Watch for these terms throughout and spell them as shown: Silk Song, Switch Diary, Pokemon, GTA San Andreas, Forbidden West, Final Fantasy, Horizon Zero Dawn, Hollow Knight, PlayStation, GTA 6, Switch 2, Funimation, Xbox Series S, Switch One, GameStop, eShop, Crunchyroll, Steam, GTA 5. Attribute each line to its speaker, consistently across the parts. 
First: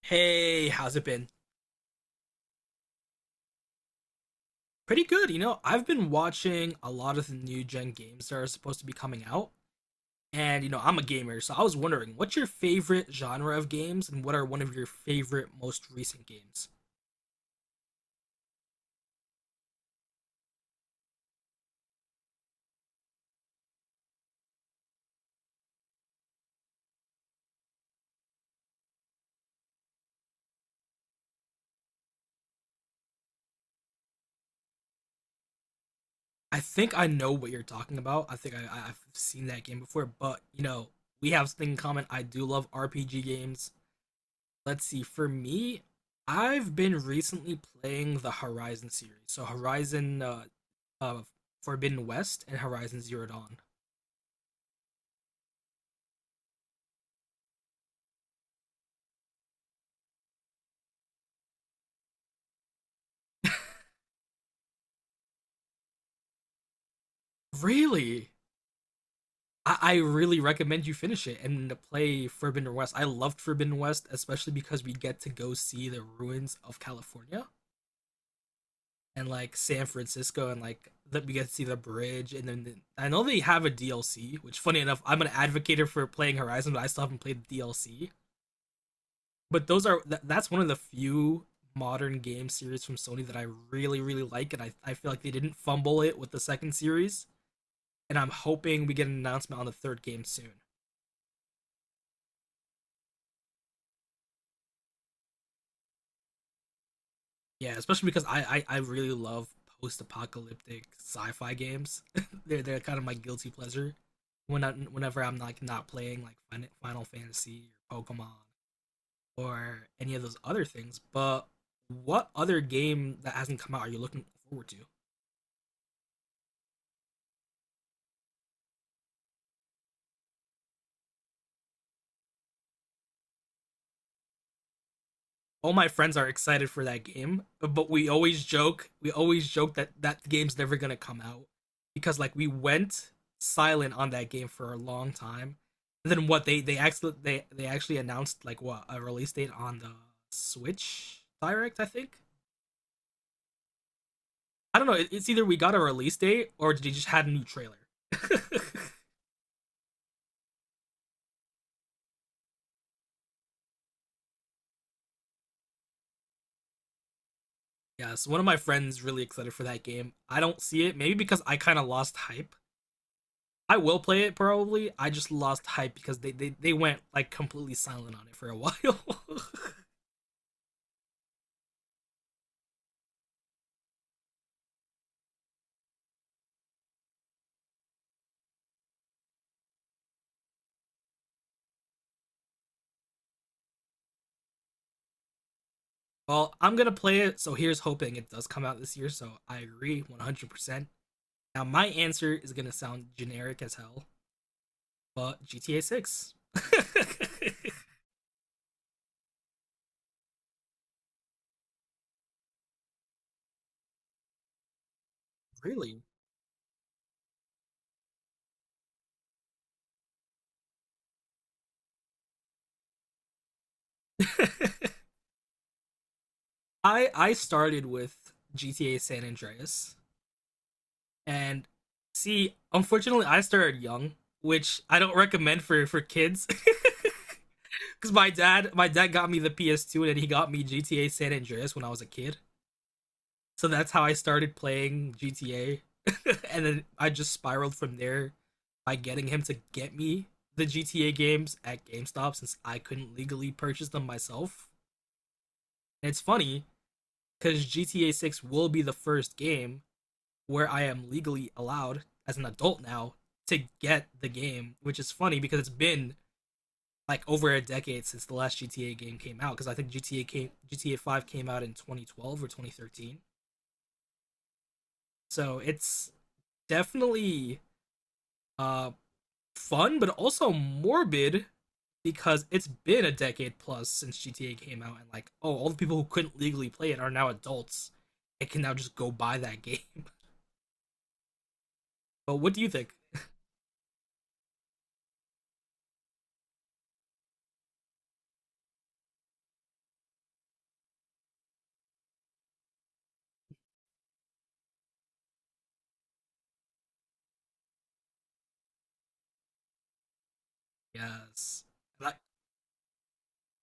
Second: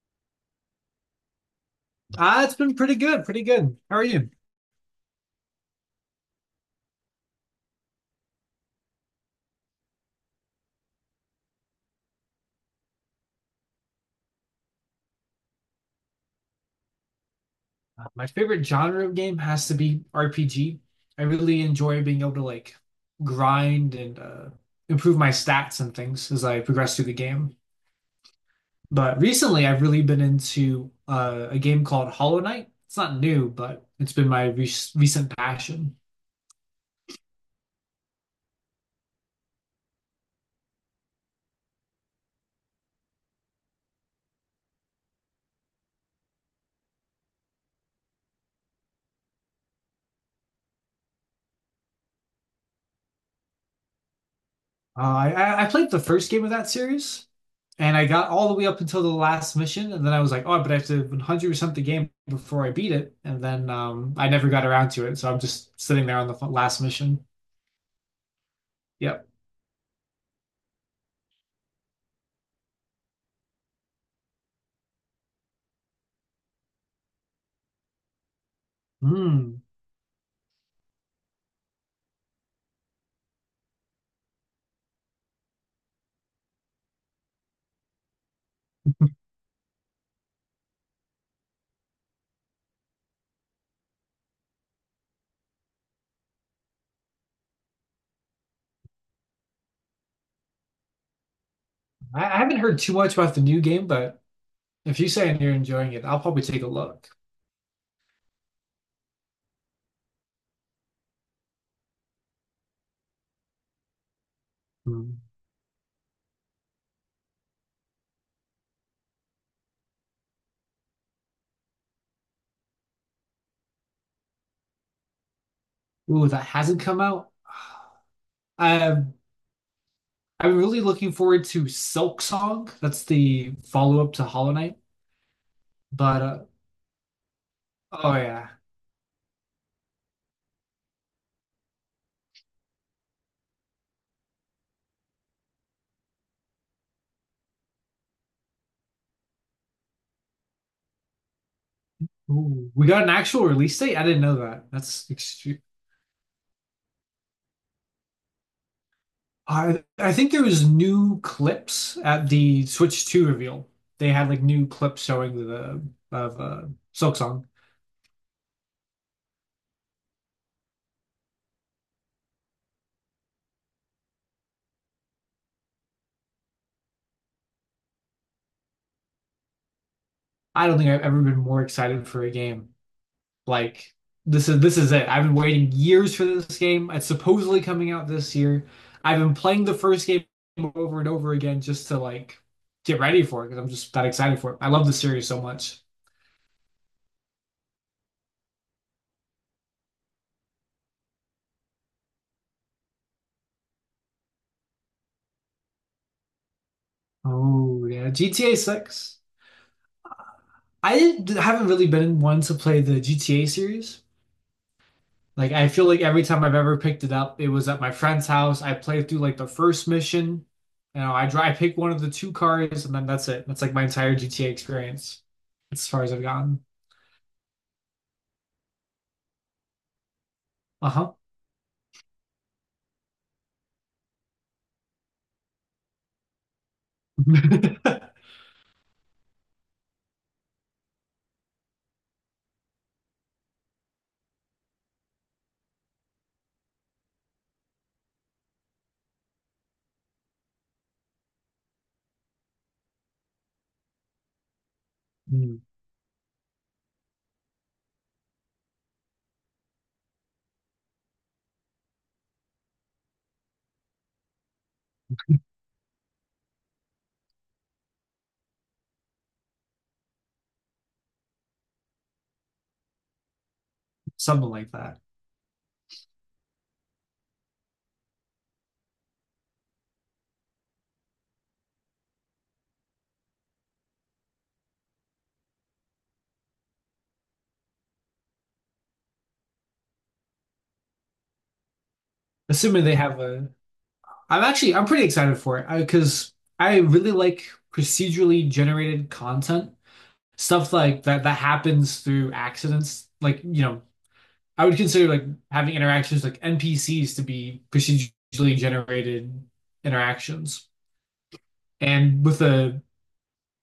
Speaker 1: Hey, how's it been?
Speaker 2: It's been pretty good, pretty good. How are you?
Speaker 1: Pretty good. I've been watching a lot of the new gen games that are supposed to be coming out, and I'm a gamer, so I was wondering, what's your favorite genre of games, and what are one of your favorite most recent games?
Speaker 2: My favorite genre of game has to be RPG. I really enjoy being able to like grind and improve my stats and things as I progress through the game. But recently, I've really been into a game called Hollow Knight. It's not new, but it's been my re recent passion.
Speaker 1: I think I know what you're talking about. I think I've seen that game before, but we have something in common. I do love RPG games. Let's see, for me, I've been recently playing the Horizon series, so Horizon uh, Forbidden West and Horizon Zero Dawn.
Speaker 2: Uh, I played the first game of that series, and I got all the way up until the last mission, and then I was like, oh, but I have to 100% the game before I beat it, and then I never got around to it, so I'm just sitting there on the last mission.
Speaker 1: Really?
Speaker 2: Yep.
Speaker 1: I really recommend you finish it and play Forbidden West. I loved Forbidden West, especially because we get to go see the ruins of California and like
Speaker 2: Hmm.
Speaker 1: San Francisco, and like, that we get to see the bridge, and then I know they have a DLC, which, funny enough, I'm an advocate for playing Horizon, but I still haven't played the DLC. But that's one of the few modern game series from Sony that I really really like, and I feel like they didn't fumble it with the second series, and I'm hoping we get an announcement on the third game soon.
Speaker 2: I haven't heard too much about the new game, but if you say you're enjoying it, I'll probably take a look.
Speaker 1: Yeah, especially because I really love post-apocalyptic sci-fi games. They're kind of my guilty pleasure. Whenever
Speaker 2: Hmm.
Speaker 1: I'm like not playing like Final Fantasy or Pokemon, or any of those other things. But what other game that hasn't come out are you looking forward to?
Speaker 2: Ooh, that hasn't come out. Um, I'm really looking forward to Silk Song. That's the follow-up to Hollow Knight,
Speaker 1: All my friends
Speaker 2: but
Speaker 1: are excited for that game, but we
Speaker 2: oh
Speaker 1: always
Speaker 2: yeah.
Speaker 1: joke, we always joke that that game's never gonna come out because, like, we went silent on that game for a long time. And then what they actually announced like what a release date on the Switch Direct, I think.
Speaker 2: Ooh, we got an actual release date? I didn't know that.
Speaker 1: I don't know.
Speaker 2: That's
Speaker 1: It's either we
Speaker 2: extreme.
Speaker 1: got a release date or they just had a new trailer.
Speaker 2: I think there was new clips at the Switch 2 reveal. They had like new clips showing the of Silksong.
Speaker 1: Yeah, so one of my friends really excited for that game. I don't see it, maybe because I kind of lost hype. I will play it probably. I just lost hype because they went like completely silent on it for a while.
Speaker 2: I don't think I've ever been more excited for a game. Like this is it. I've been waiting years for this game. It's supposedly coming out this year. I've been playing the first game over and over again just to like get ready for it because I'm just that excited for it. I love the series so much.
Speaker 1: Well, I'm gonna play it, so here's hoping it does come out this year. So I agree 100% Now my answer is gonna sound generic as hell, but GTA 6.
Speaker 2: Oh yeah, GTA 6. Haven't really been one to play the GTA series. Like I feel
Speaker 1: Really?
Speaker 2: like every time I've ever picked it up, it was at my friend's house. I played through like the first mission. You know, I drive, I pick one of the two cars, and then that's it. That's like my entire GTA experience, as far as I've gotten.
Speaker 1: I started with GTA San Andreas.
Speaker 2: Uh-huh.
Speaker 1: And see, unfortunately, I started young, which I don't recommend for kids. Because my dad, my dad got me the PS2, and then he got me GTA San Andreas when I was a kid. So that's how I started playing GTA, and then I just spiraled from there by getting him to get me the GTA games at GameStop since I couldn't legally purchase them myself.
Speaker 2: Hmm.
Speaker 1: And it's funny because GTA 6 will be the first game where I am legally allowed as an adult now to get the game, which is funny because it's been like over a decade since the last GTA game came out, because I think GTA 5 came out in 2012 or 2013.
Speaker 2: Something like that.
Speaker 1: So it's definitely uh fun, but also morbid because it's been a decade plus since GTA came out, and like, oh, all the people who couldn't legally play it are now adults and can now just go buy that game. But what do you
Speaker 2: Assuming
Speaker 1: think?
Speaker 2: they have a, I'm pretty excited for it because I really like procedurally generated content, stuff like that that happens through accidents, like you know I would consider like having interactions like NPCs to be procedurally generated interactions.
Speaker 1: Yes. Like,
Speaker 2: And with the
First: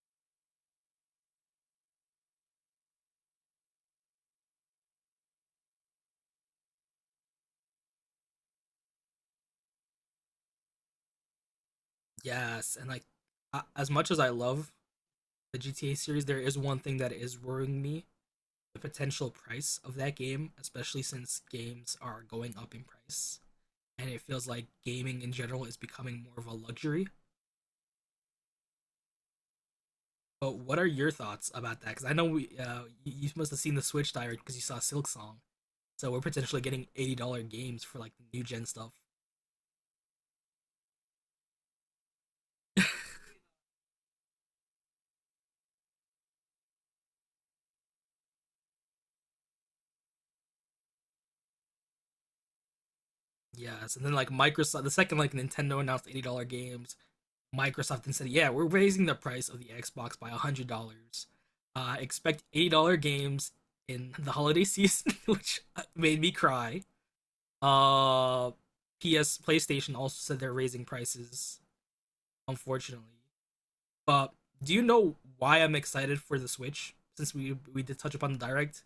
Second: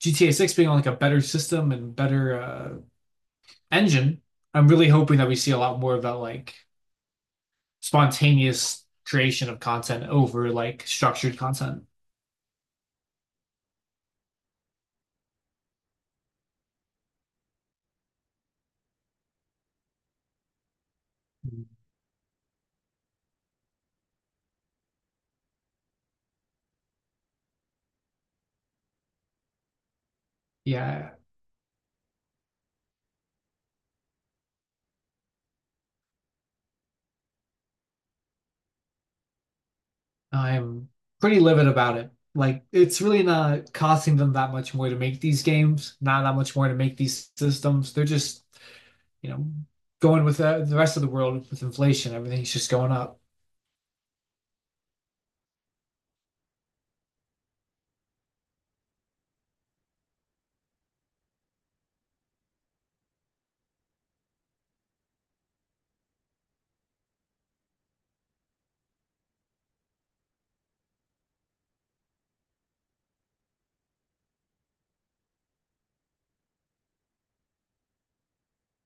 Speaker 2: GTA 6 being on like a better system and better engine, I'm really hoping that we see a lot more of that like spontaneous creation of content over like structured content.
Speaker 1: yes, and like, as much as I love the GTA series, there is one thing that is worrying me, the potential price of that game, especially since games are going up in price. And it feels like gaming in general is becoming more of a luxury. But what are your
Speaker 2: Yeah,
Speaker 1: thoughts about that? Because I know you must have seen the Switch Diary because you saw Silk Song. So we're potentially getting $80 games for like the new gen stuff.
Speaker 2: I'm pretty livid about it. Like, it's really not costing them that much more to make these games, not that much more to make these systems. They're just, you know, going with the rest of the world with inflation. Everything's just going up.
Speaker 1: Yes, and then, like, Microsoft, the second like Nintendo announced $80 games, Microsoft and said, "Yeah, we're raising the price of the Xbox by $100. Expect $80 games in the holiday season," which made me cry. Uh, PS PlayStation also said they're raising prices, unfortunately. But do you know why I'm excited for the Switch? Since we did touch upon the direct,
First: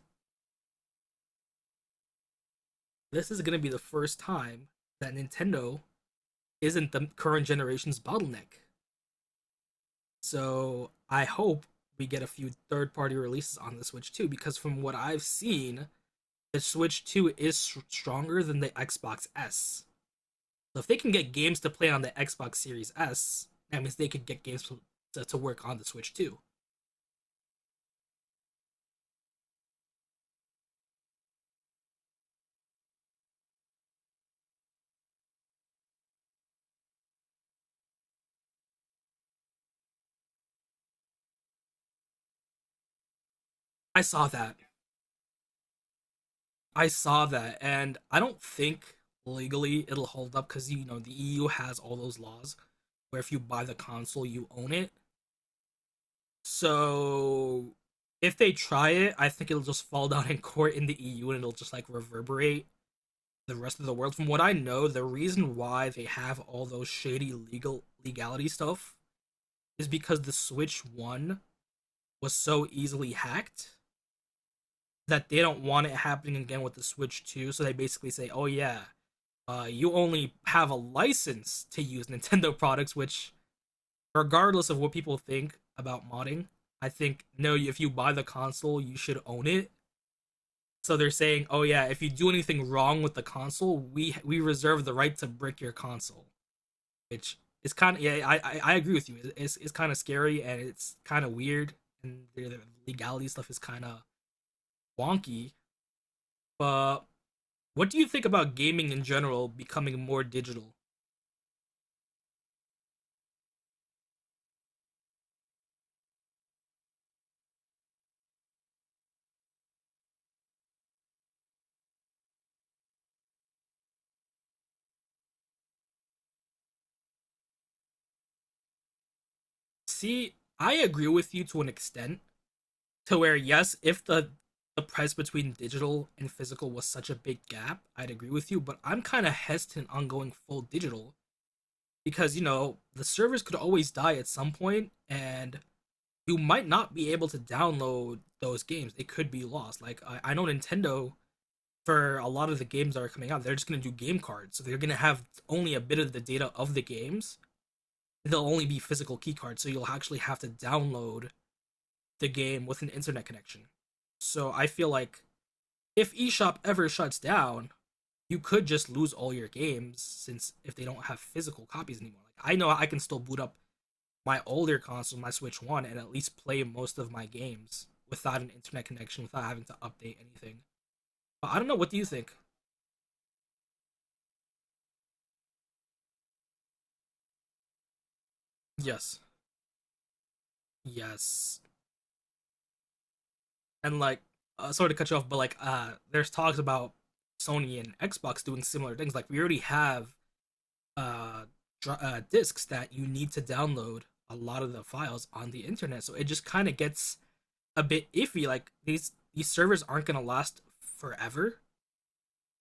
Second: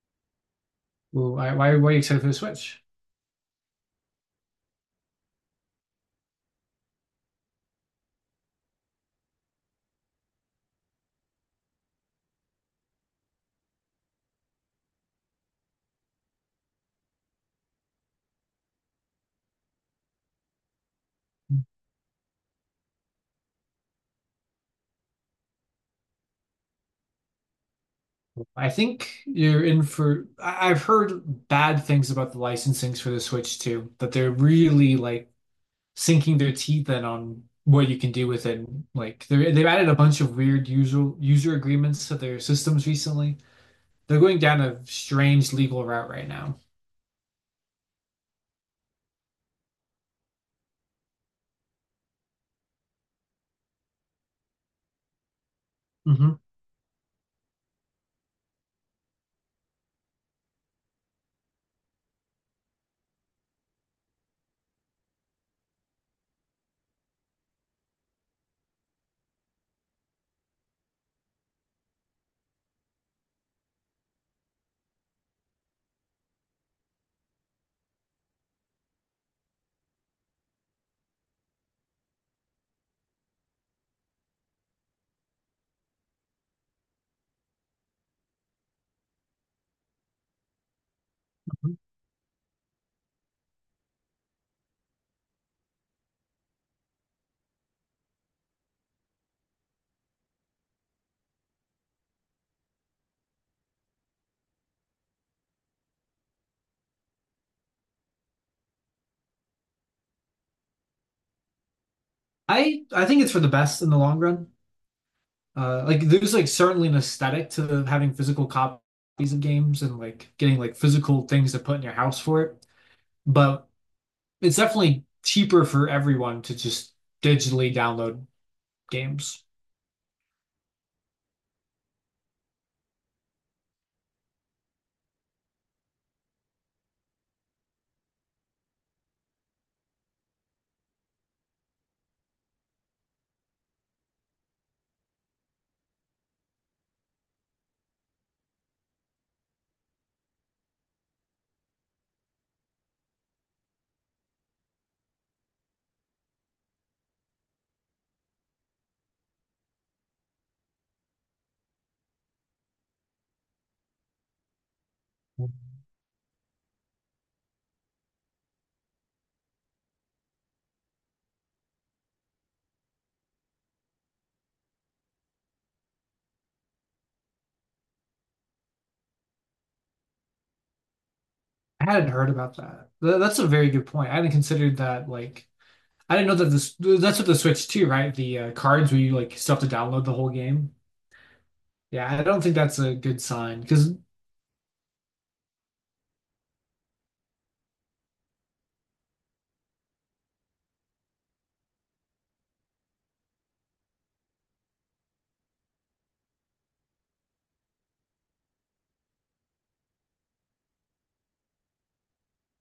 Speaker 2: Ooh, why are you excited for the Switch?
Speaker 1: this is gonna be the first time that Nintendo isn't the current generation's bottleneck. So I hope we get a few third party releases on the Switch too, because from what I've seen, the Switch 2 is stronger than the Xbox S. So if they can get games to play on the Xbox Series S, that means they could get games to work on the Switch Two.
Speaker 2: I think you're in for. I've heard bad things about the licensings for the Switch too, that they're really like sinking their teeth in on what you can do with it. Like they've added a bunch of weird user agreements to their systems recently.
Speaker 1: I
Speaker 2: They're
Speaker 1: saw
Speaker 2: going
Speaker 1: that.
Speaker 2: down a strange legal route right now.
Speaker 1: I saw that, and I don't think legally it'll hold up, because you know the EU has all those laws where if you buy the console, you own it.
Speaker 2: Hmm.
Speaker 1: So if they try it, I think it'll just fall down in court in the EU, and it'll just like reverberate the rest of the world. From what I know, the reason why they have all those shady legality stuff is because the Switch 1 was so easily hacked that they don't want it happening again with the Switch 2. So they basically say, "Oh yeah, you only have a license to use Nintendo products," which, regardless of what people think about modding, I think no. If you buy the console, you should own it. So they're saying, "Oh yeah, if you do anything wrong with the console, we reserve the right to brick your console." Which is kind of, yeah, I agree with you. It's kind of scary, and it's kind of weird, and the legality stuff is kind of wonky. But what do you think about gaming in general becoming more digital?
Speaker 2: I think it's for the best in the long run. Like there's like certainly an aesthetic to having physical copies of games and like getting like physical things to put in your house for it. But it's definitely cheaper for everyone to just digitally download games.
Speaker 1: See, I agree with you to an extent, to where, yes, if the price between digital and physical was such a big gap, I'd agree with you, but I'm kind of hesitant on going full digital because you know the servers could always die at some point, and you might not be able to download those games. It could be lost. Like, I know, Nintendo, for a lot of the games that are coming out, they're just going to do game cards, so they're going to have only a bit of the data of the games. They'll only be physical key cards, so you'll actually have to download the game with an internet connection. So I feel like if eshop ever shuts down, you could just lose all your games, since if they don't have physical copies anymore. Like, I know I can still boot up my older console, my Switch One, and at least play most of my games without an internet connection, without having to update anything. But I don't know. What
Speaker 2: I
Speaker 1: do you
Speaker 2: hadn't heard
Speaker 1: think?
Speaker 2: about that. That's a very good point. I hadn't considered that. Like, I didn't know that this. That's with the Switch too, right? The cards where you
Speaker 1: Yes,
Speaker 2: like still have to download the whole game.
Speaker 1: yes,
Speaker 2: Yeah, I don't think that's a good sign because
Speaker 1: and like, sorry to cut you off, but like, there's talks about Sony and Xbox doing similar things. Like, we already have uh, discs that you need to download a lot of the files on the internet, so it just kind of gets a bit iffy. Like these servers aren't gonna last forever.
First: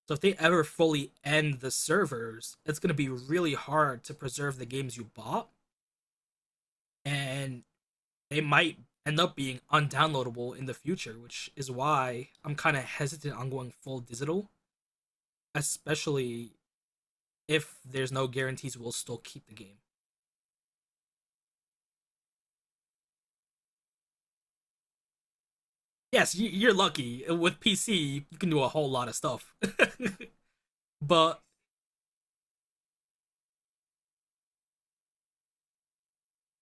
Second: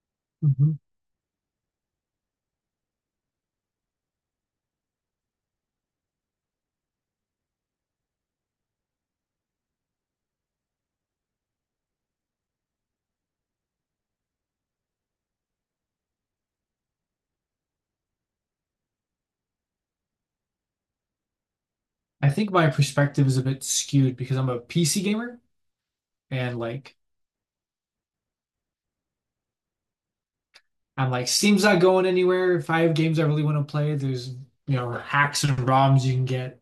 Speaker 1: So if they ever fully end the servers, it's going to be really hard to preserve the games you bought, and they might end up being undownloadable in the future, which is why I'm kind of hesitant on going full digital, especially if there's no guarantees we'll still keep the game.
Speaker 2: I think my perspective is a bit skewed because I'm a PC gamer
Speaker 1: Yes,
Speaker 2: and
Speaker 1: you're
Speaker 2: like
Speaker 1: lucky. With PC, you can do a whole lot of stuff.
Speaker 2: I'm like
Speaker 1: but
Speaker 2: Steam's not going anywhere. If I have games I really want to play, there's you know hacks and ROMs you can get.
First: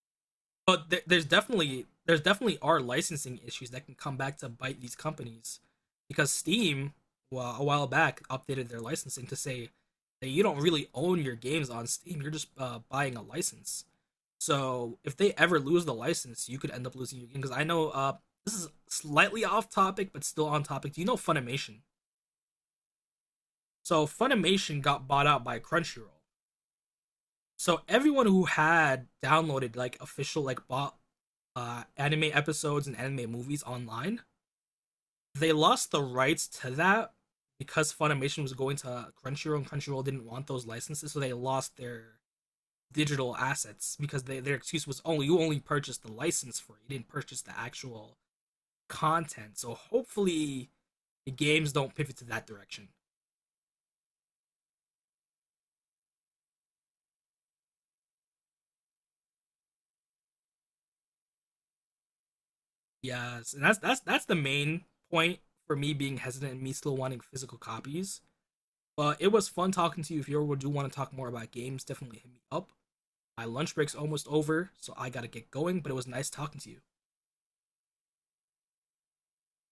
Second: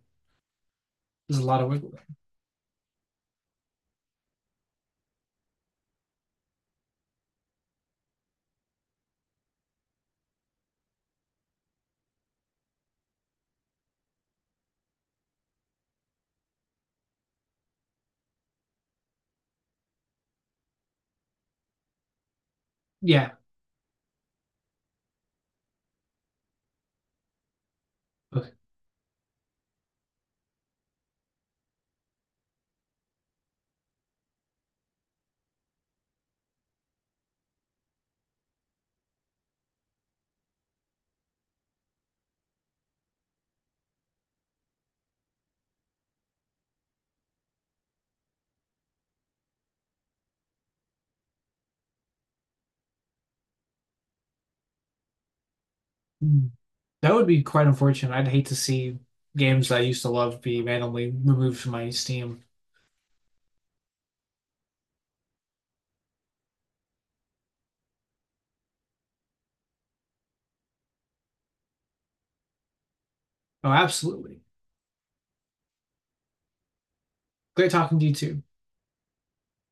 Speaker 1: but th- there's
Speaker 2: There's a lot of
Speaker 1: definitely
Speaker 2: wiggle room.
Speaker 1: there's definitely are licensing issues that can come back to bite these companies, because Steam, well, a while back updated their licensing to say that you don't really own your games on Steam. You're just buying a license. So if they ever lose the license, you could end up losing your game. Because I know, this is slightly off topic, but still on topic. Do you know Funimation?
Speaker 2: Yeah,
Speaker 1: So Funimation got bought out by Crunchyroll. So everyone who
Speaker 2: okay.
Speaker 1: had downloaded, like, official, like, bought anime episodes and anime movies online, they lost the rights to that because Funimation was going to Crunchyroll, and Crunchyroll didn't want those licenses, so they lost their digital assets, because their excuse was only you only purchased the license for it. You didn't purchase the actual content. So hopefully the games don't pivot to that direction.
Speaker 2: Mm. That would be quite unfortunate. I'd hate to see games that I used to love be randomly removed from my Steam.
Speaker 1: Yes, and that's the main point for me being hesitant and me still wanting physical copies. But it was fun talking to you. If you ever do want to talk more about games, definitely hit me up. My
Speaker 2: Oh,
Speaker 1: lunch break's almost
Speaker 2: absolutely.
Speaker 1: over, so I gotta get going, but it was nice talking to you.
Speaker 2: Great talking to you too.